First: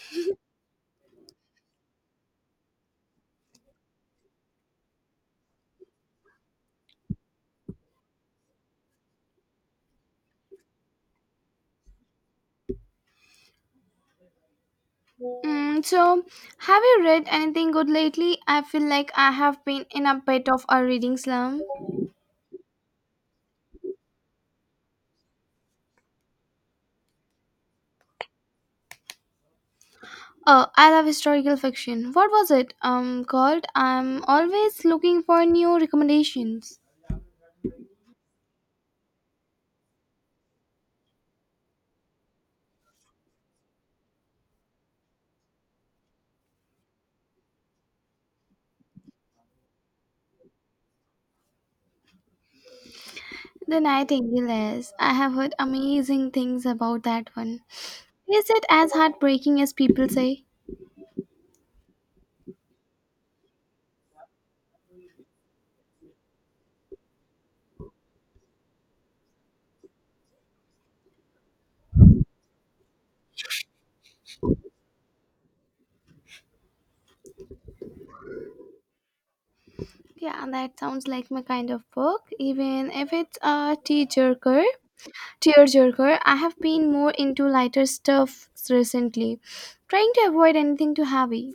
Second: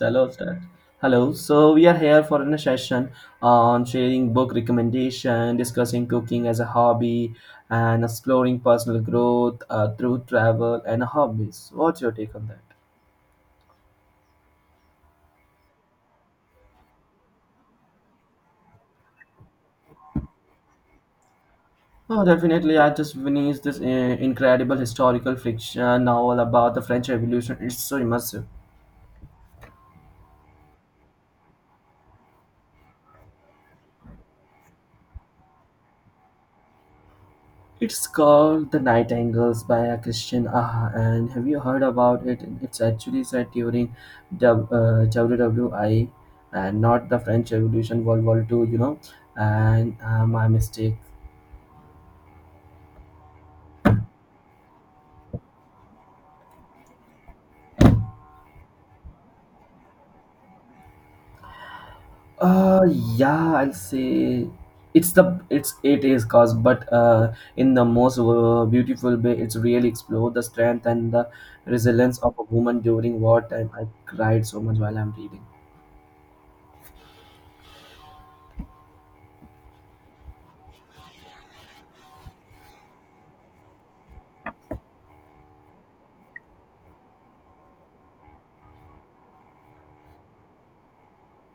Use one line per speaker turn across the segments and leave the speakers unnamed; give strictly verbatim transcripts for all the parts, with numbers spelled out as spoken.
Hello, sir. Hello. So we are here for a session on sharing book recommendation, discussing cooking as a hobby, and exploring personal growth uh, through travel and hobbies. What's your take on that?
Mm, so, have you read anything good lately? I feel like I have been in a bit of a reading slump.
Oh, definitely. I just finished this uh, incredible historical fiction novel about the French Revolution. It's so immersive.
Oh, I love historical fiction. What was it um called? I'm always looking for new recommendations.
It's called The Nightingales by a Christian Aha. And have you heard about it? It's actually set during W- uh, World War One and not the French Revolution, World War Two, you know. And uh, my mistake.
The Nightingales. I have heard amazing things about that one. Is it as heartbreaking as people say?
Uh, yeah, I'll say it's the it's it is cause, but uh, in the most uh, beautiful way, it's really explored the strength and the resilience of a woman during wartime. I cried so much while I'm reading.
Yeah, that sounds like my kind of book, even if it's a tearjerker. Tearjerker, I have been more into lighter stuff recently, trying to avoid anything too heavy.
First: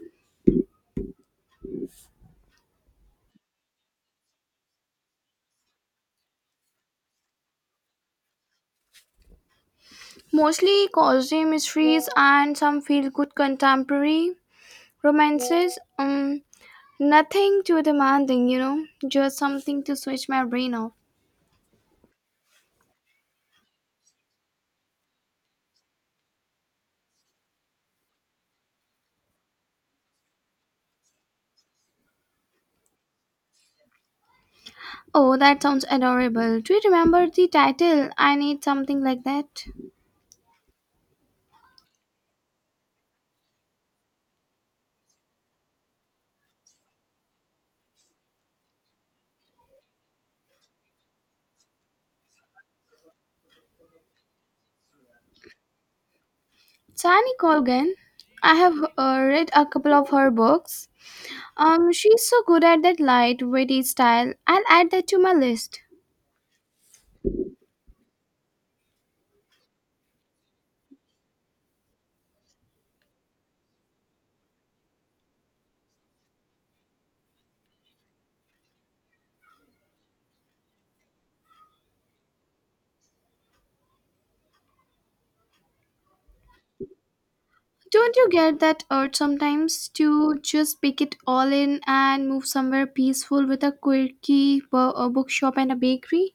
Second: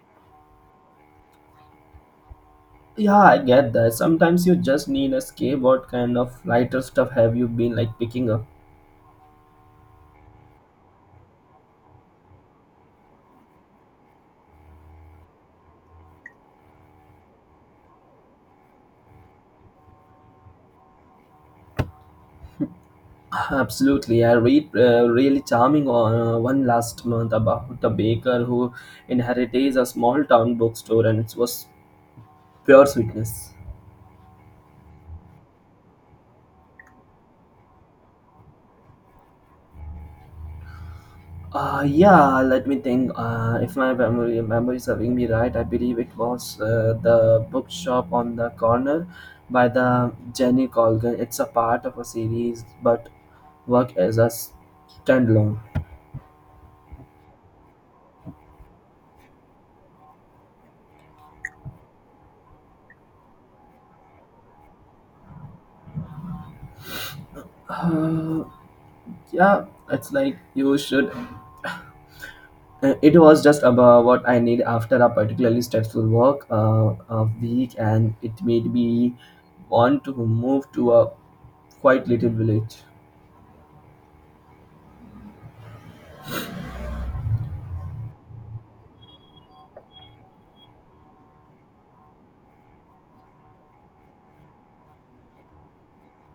Yeah, I get that. Sometimes you just need a escape. What kind of lighter stuff have you been like picking up?
Mostly cozy mysteries and some feel good contemporary romances. Um, nothing too demanding, you know, just something to switch my brain off.
Absolutely. I read uh, really charming uh, one last month about a baker who inherited a small town bookstore and it was pure sweetness.
Oh, that sounds adorable. Do you remember the title? I need something like that.
Uh, yeah, let me think. Uh, if my memory, memory is serving me right, I believe it was uh, the bookshop on the corner by the Jenny Colgan. It's a part of a series, but work as a standalone.
Sani Colgan. I have uh, read a couple of her books. Um, she's so good at that light, witty style. I'll add that to my list.
Uh, yeah, it's like you should. uh, It was just about what I need after a particularly stressful work uh, a week, and it made me want to move to a quite little village.
Don't you get that urge sometimes to just pick it all in and move somewhere peaceful with a quirky bo- a bookshop and a bakery?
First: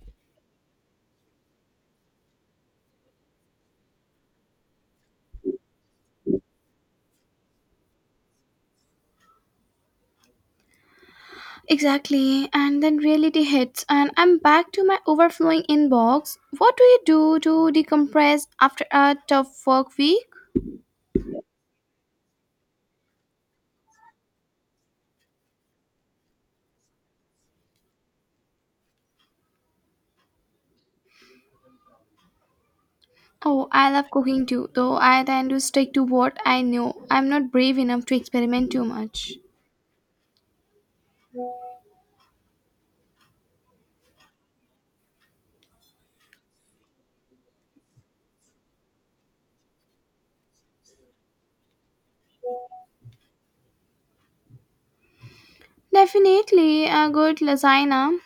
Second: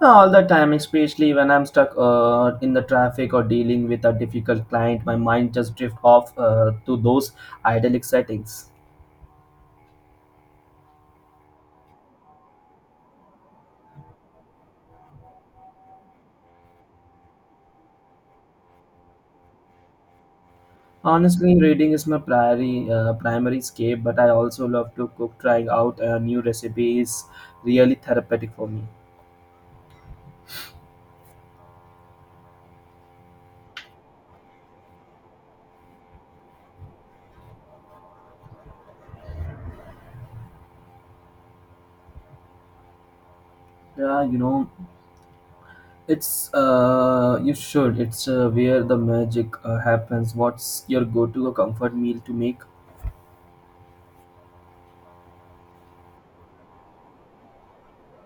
All the time, especially when I'm stuck uh, in the traffic or dealing with a difficult client, my mind just drifts off uh, to those idyllic settings.
Exactly, and then reality hits, and I'm back to my overflowing inbox. What do you do to decompress after a tough work week?
Honestly, reading is my primary uh, primary escape, but I also love to cook. Trying out a new recipe is really therapeutic for me.
Oh, I love cooking too, though I tend to stick to what I know. I'm not brave enough to experiment too much.
Yeah, you know, it's uh, you should. It's uh, where the magic uh, happens. What's your go-to comfort meal to make?
Definitely a good lasagna.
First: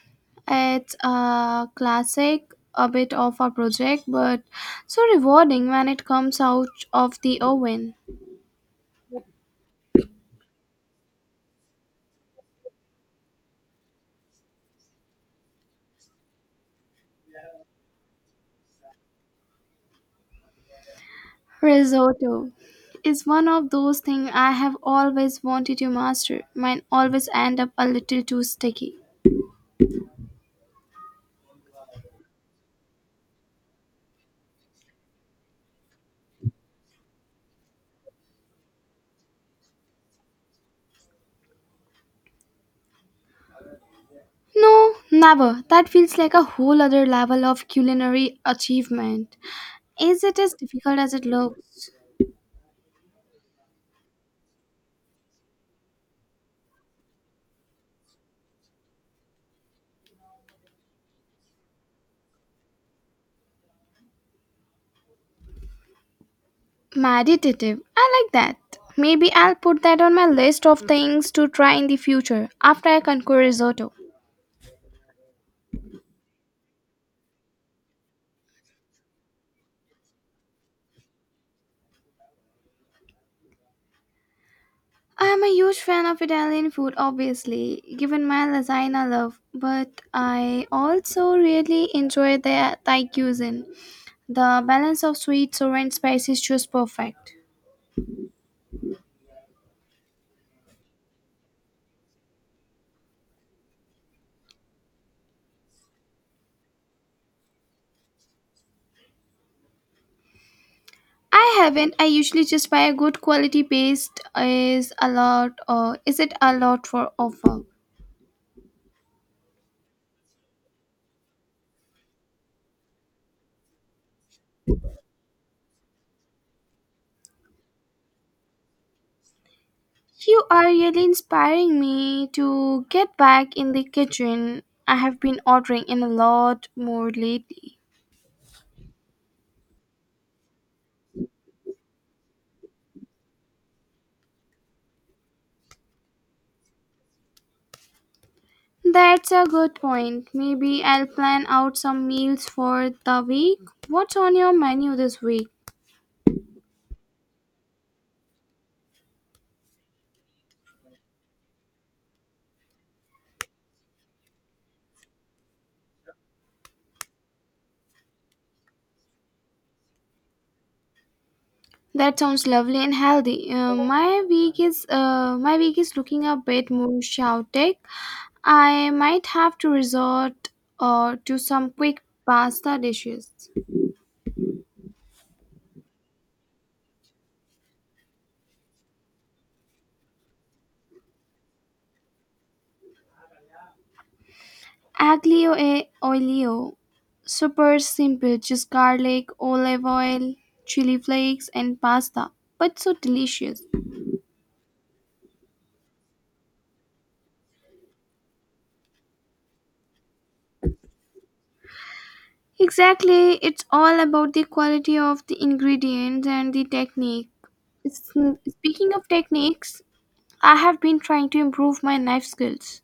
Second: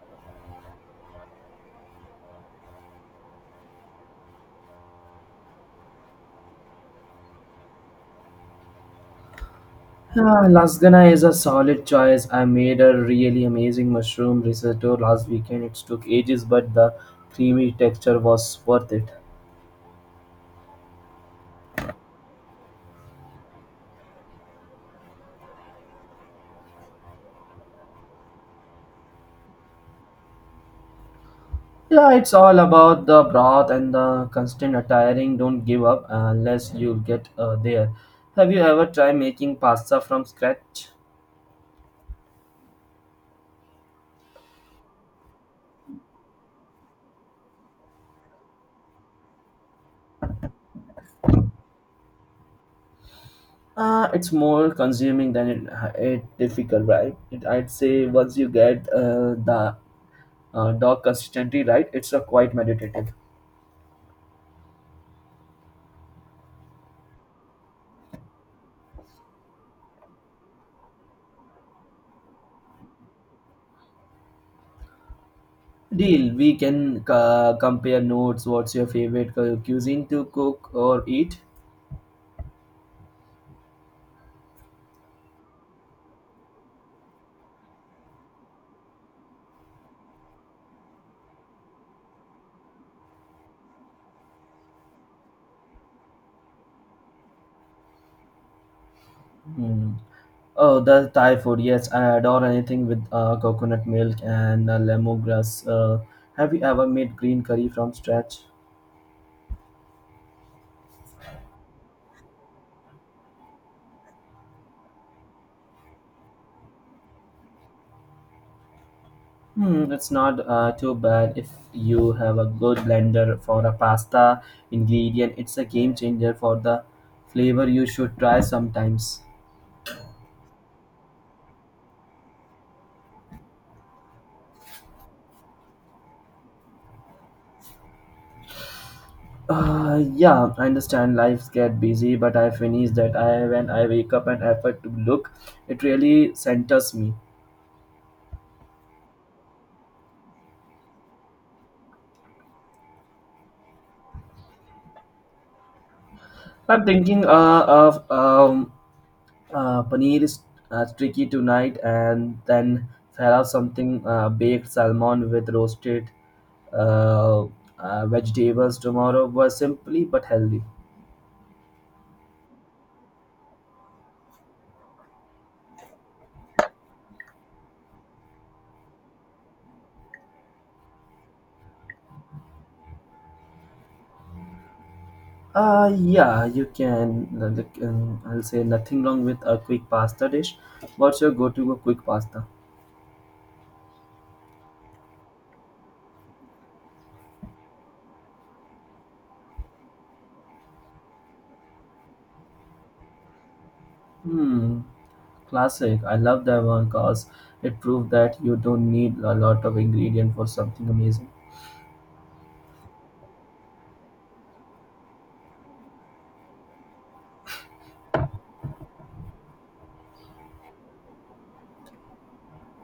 It's a classic, a bit of a project, but so rewarding when it comes out of the oven.
Ah, lasagna is a solid choice. I made a really amazing mushroom risotto last weekend. It took ages, but the creamy texture was worth it.
Risotto is one of those things I have always wanted to master. Mine always end up a little too sticky.
Yeah, it's all about the broth and the constant attiring. Don't give up uh, unless you get uh, there. Have you ever tried making pasta from scratch?
No, never. That feels like a whole other level of culinary achievement. Is it as difficult as it looks?
Uh, it's more consuming than it, uh, it difficult, right? It, I'd say once you get uh, the uh, dog consistency right, it's a quite meditative.
Meditative. I like that. Maybe I'll put that on my list of things to try in the future after I conquer risotto.
Deal. We can uh, compare notes. What's your favorite cu- cuisine to cook or eat?
I am a huge fan of Italian food, obviously, given my lasagna love, but I also really enjoy the Thai cuisine. The balance of sweet, sour, and spicy is just perfect.
Hmm. Oh, the Thai food. Yes, I adore anything with uh, coconut milk and uh, lemongrass. Uh, have you ever made green curry from scratch?
I haven't. I usually just buy a good quality paste. Is a lot, or is it a lot for offer?
Hmm, it's not uh, too bad if you have a good blender for a pasta ingredient. It's a game changer for the flavor you should try sometimes.
You are really inspiring me to get back in the kitchen. I have been ordering in a lot more lately.
Uh, yeah, I understand lives get busy, but I finish that I when I wake up and effort to look, it really centers me.
That's a good point. Maybe I'll plan out some meals for the week. What's on your menu this week?
I'm thinking uh, of um, uh, paneer is uh, tricky tonight, and then there are something uh, baked salmon with roasted uh, uh, vegetables tomorrow was simply but healthy.
That sounds lovely and healthy. Uh, my week is uh, my week is looking a bit more chaotic. I might have to resort uh, to some quick pasta dishes.
Uh, yeah, you can. uh, like, um, I'll say nothing wrong with a quick pasta dish. What's your go-to quick pasta?
Aglio e olio. Super simple, just garlic, olive oil, chili flakes, and pasta, but so delicious.
Hmm, classic. I love that one because it proved that you don't need a lot of ingredient for something amazing.
Exactly, it's all about the quality of the ingredients and the technique. S- Speaking of techniques, I have been trying to improve my knife skills.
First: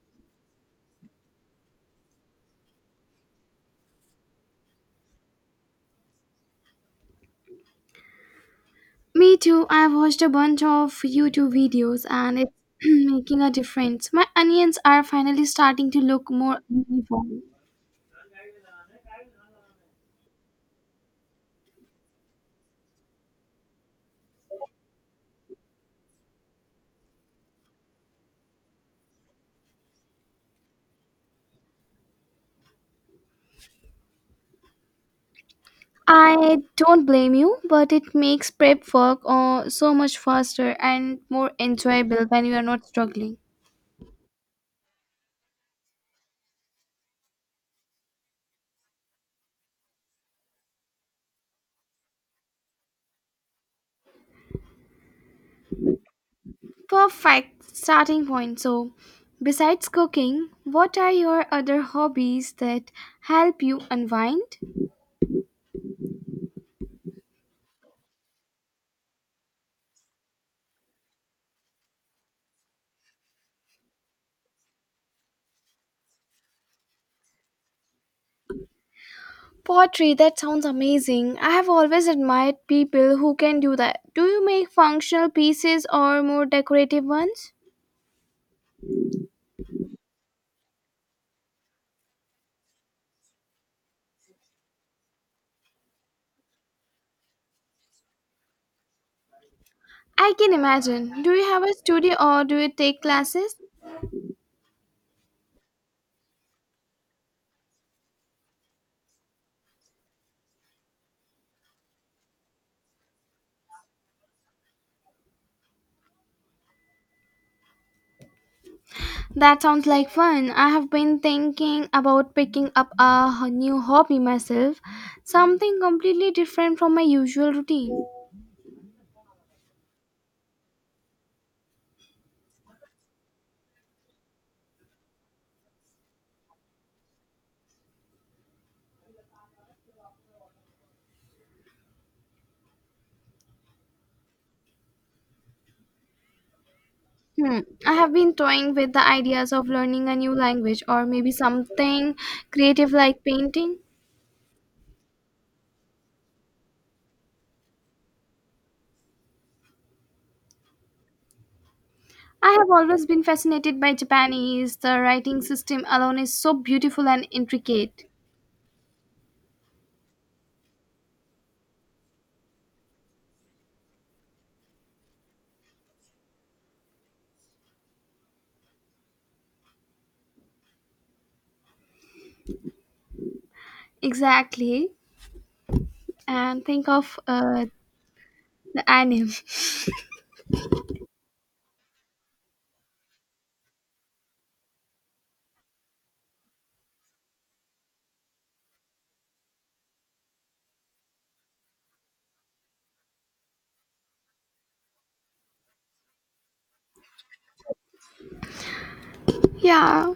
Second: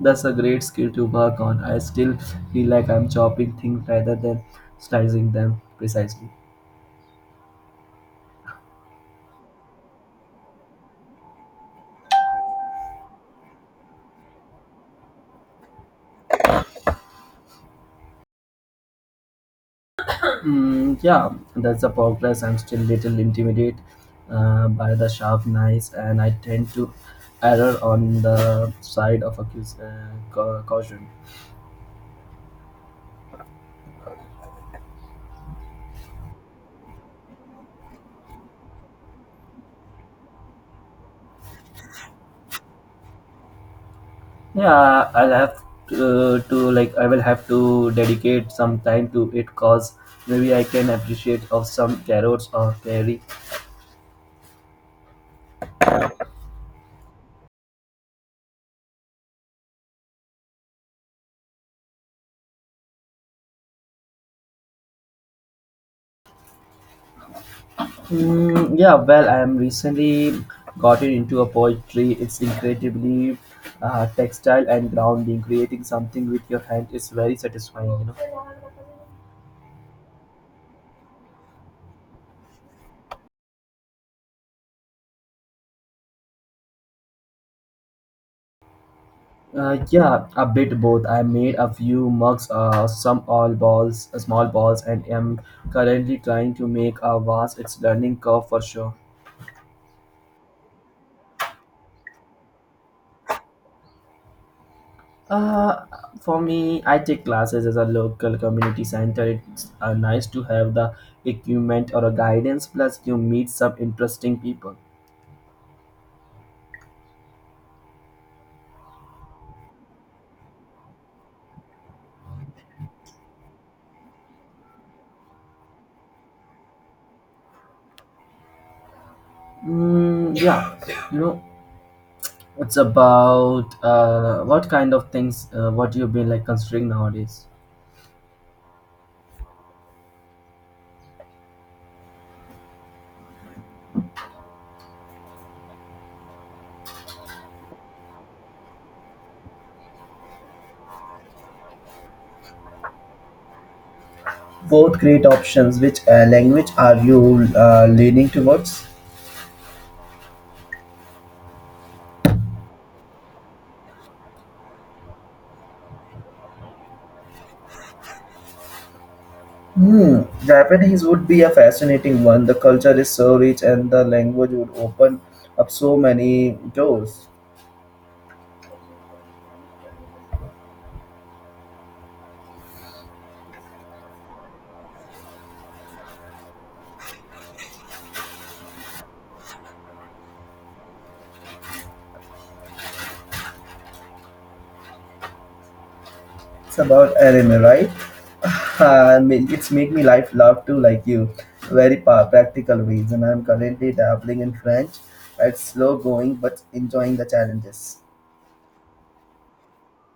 That's a great skill to work on. I still feel like I'm chopping things rather than slicing them precisely.
Me too, I've watched a bunch of YouTube videos and it's making a difference. My onions are finally starting to look more uniform.
Mm, yeah, that's a progress. I'm still little intimidated uh, by the sharp knives, and I tend to err on the side of accus- uh, cau- caution.
I don't blame you, but it makes prep work uh, so much faster and more enjoyable when you are not struggling.
Yeah, I'll have to, uh, to like I will have to dedicate some time to it cause maybe I can appreciate of some carrots or berry.
Perfect starting point. So, besides cooking, what are your other hobbies that help you unwind?
Mm, yeah, well, I'm recently gotten into a poetry. It's incredibly uh, textile and grounding. Creating something with your hand is very satisfying, you
Pottery, that sounds amazing. I have always admired people who can do that. Do you make functional pieces or more decorative ones?
know. Uh, yeah, a bit both. I made a few mugs, uh, some all balls, uh, small balls, and am currently trying to make a vase. It's learning curve for sure.
I can imagine. Do you have a studio or do you take classes?
Uh, for me, I take classes as a local community center. It's uh, nice to have the equipment or a guidance. Plus, you meet some interesting people.
That sounds like fun. I have been thinking about picking up a h- new hobby myself, something completely different from my usual routine.
Mm, yeah, you know, it's about uh, what kind of things uh, what you've been like considering nowadays.
Hmm. I have been toying with the ideas of learning a new language or maybe something creative like painting.
Both great options. Which uh, language are you uh, leaning towards?
I have always been fascinated by Japanese. The writing system alone is so beautiful and intricate.
Hmm, Japanese would be a fascinating one. The culture is so rich and the language would open up so many doors.
Exactly. And think of uh, the anime.
It's about anime, right? I mean, it's make me life love to like you very pa- practical ways, and I'm currently dabbling in French. It's slow going but enjoying the challenges.
Yeah,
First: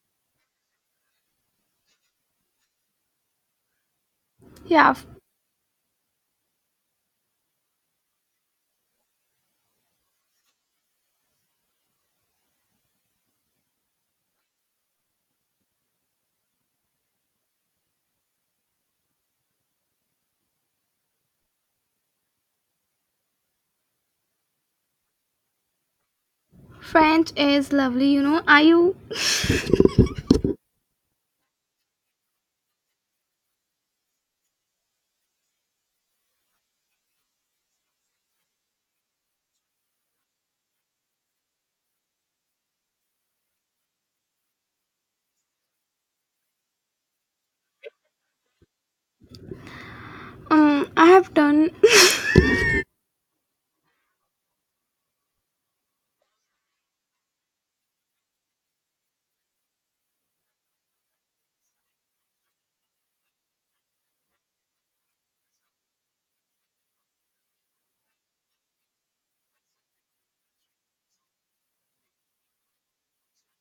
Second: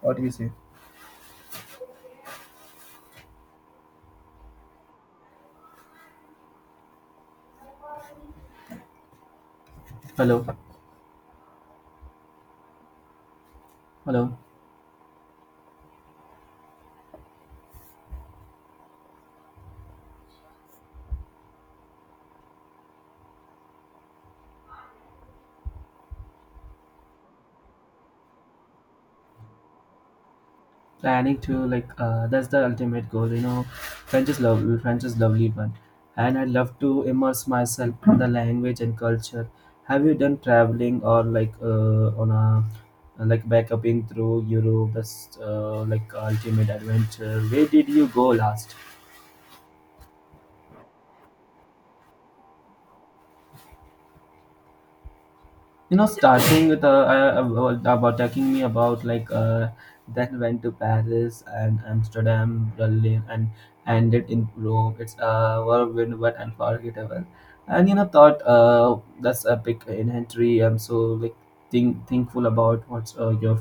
What do you say?
yeah.
Hello, hello.
French is lovely, you know. Are you
Planning to like uh, that's the ultimate goal, you know. French is lovely, French is lovely one, and I love to immerse myself in the language and culture. Have you done traveling or like uh, on a like backpacking through Europe? That's uh, like ultimate adventure. Where did you go last?
Um, I have done,
You know, starting with uh, uh, about about talking me about like uh then went to Paris and Amsterdam, Berlin, and ended in Rome. It's uh whirlwind but unforgettable. And you know, thought uh that's a big inventory. I'm so like think thankful about what's uh, your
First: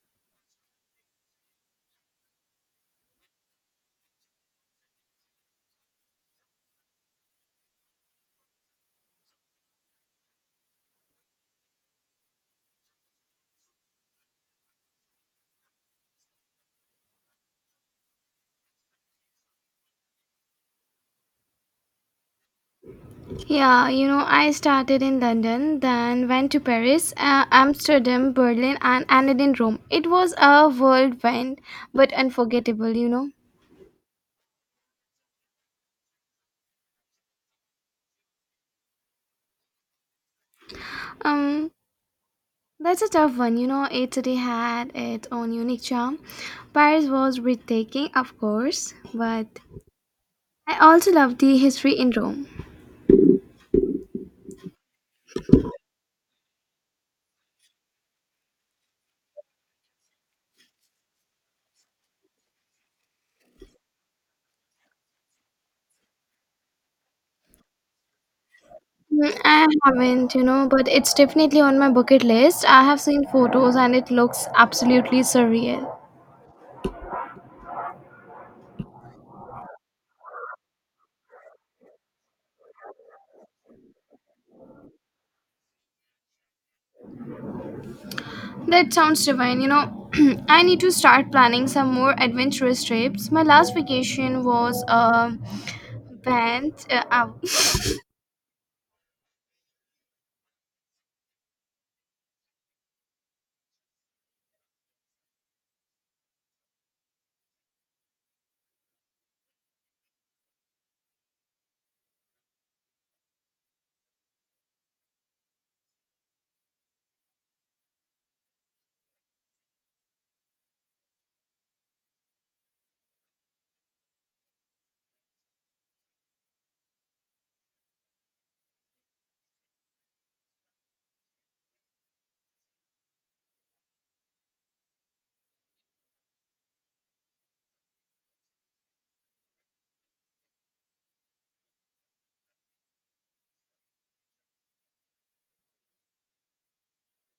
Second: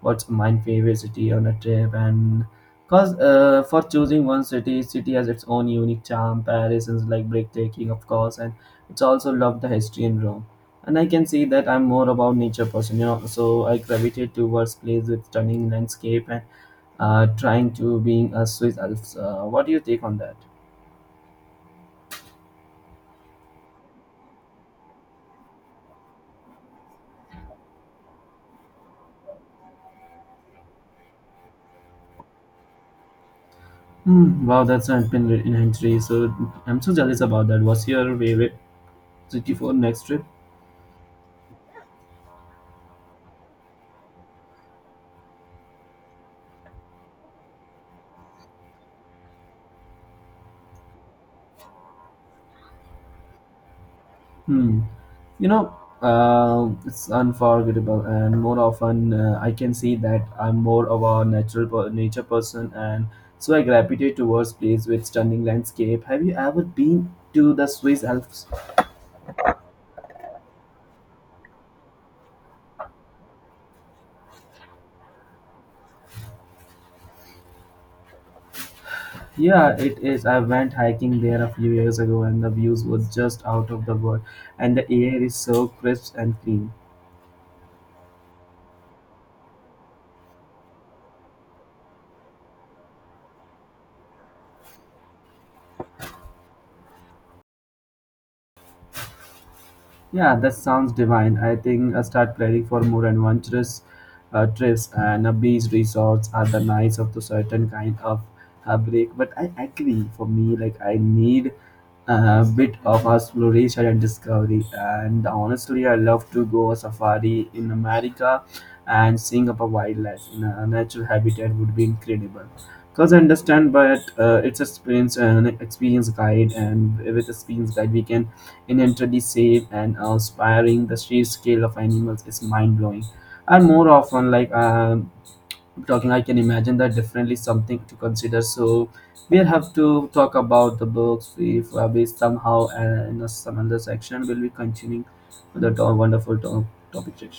what's my favorite city on a trip. And because uh, for choosing one city, city has its own unique charm. Paris is like breathtaking, of course, and it's also loved the history in Rome. And I can see that I'm more about nature person, you know, so I gravitate towards place with stunning landscape. And uh, trying to being a Swiss Alps. Uh, what do you take on that?
yeah, you know, I started in London, then went to Paris, uh, Amsterdam, Berlin, and ended in Rome. It was a whirlwind, but unforgettable, you know.
Hmm, wow, that's an been in entry, so I'm so jealous about that. What's your favorite city for next trip?
Um, that's a tough one, you know. Each city had its own unique charm. Paris was breathtaking, of course, but I also loved the history in Rome.
Hmm, you know, uh, it's unforgettable and more often uh, I can see that I'm more of a natural per- nature person, and so I gravitate towards place with stunning landscape. Have you ever been to the Swiss Alps?
Mm, I haven't, you know, but it's definitely on my bucket list. I have seen photos and it looks absolutely surreal.
Yeah, it is. I went hiking there a few years ago and the views were just out of the world, and the air is so crisp and clean.
That sounds divine. You know, I need to start planning some more adventurous trips. My last vacation was um, Banff. Uh, ow.
Yeah, that sounds divine. I think I'll start planning for more adventurous uh, trips, and uh, beach resorts are the nights of the certain kind of uh, break. But I agree, for me, like I need a bit of exploration and discovery. And honestly, I love to go a safari in America, and seeing up a wildlife in a natural habitat would be incredible. Because I understand, but uh, it's experience, an experience guide, and with experience guide, we can inherently safe and inspiring. The sheer scale of animals is mind-blowing. And more often, like um, talking, I can imagine that definitely something to consider. So we'll have to talk about the books if uh, we somehow uh, in a, some other section we will be continuing with the to- wonderful to- topic section.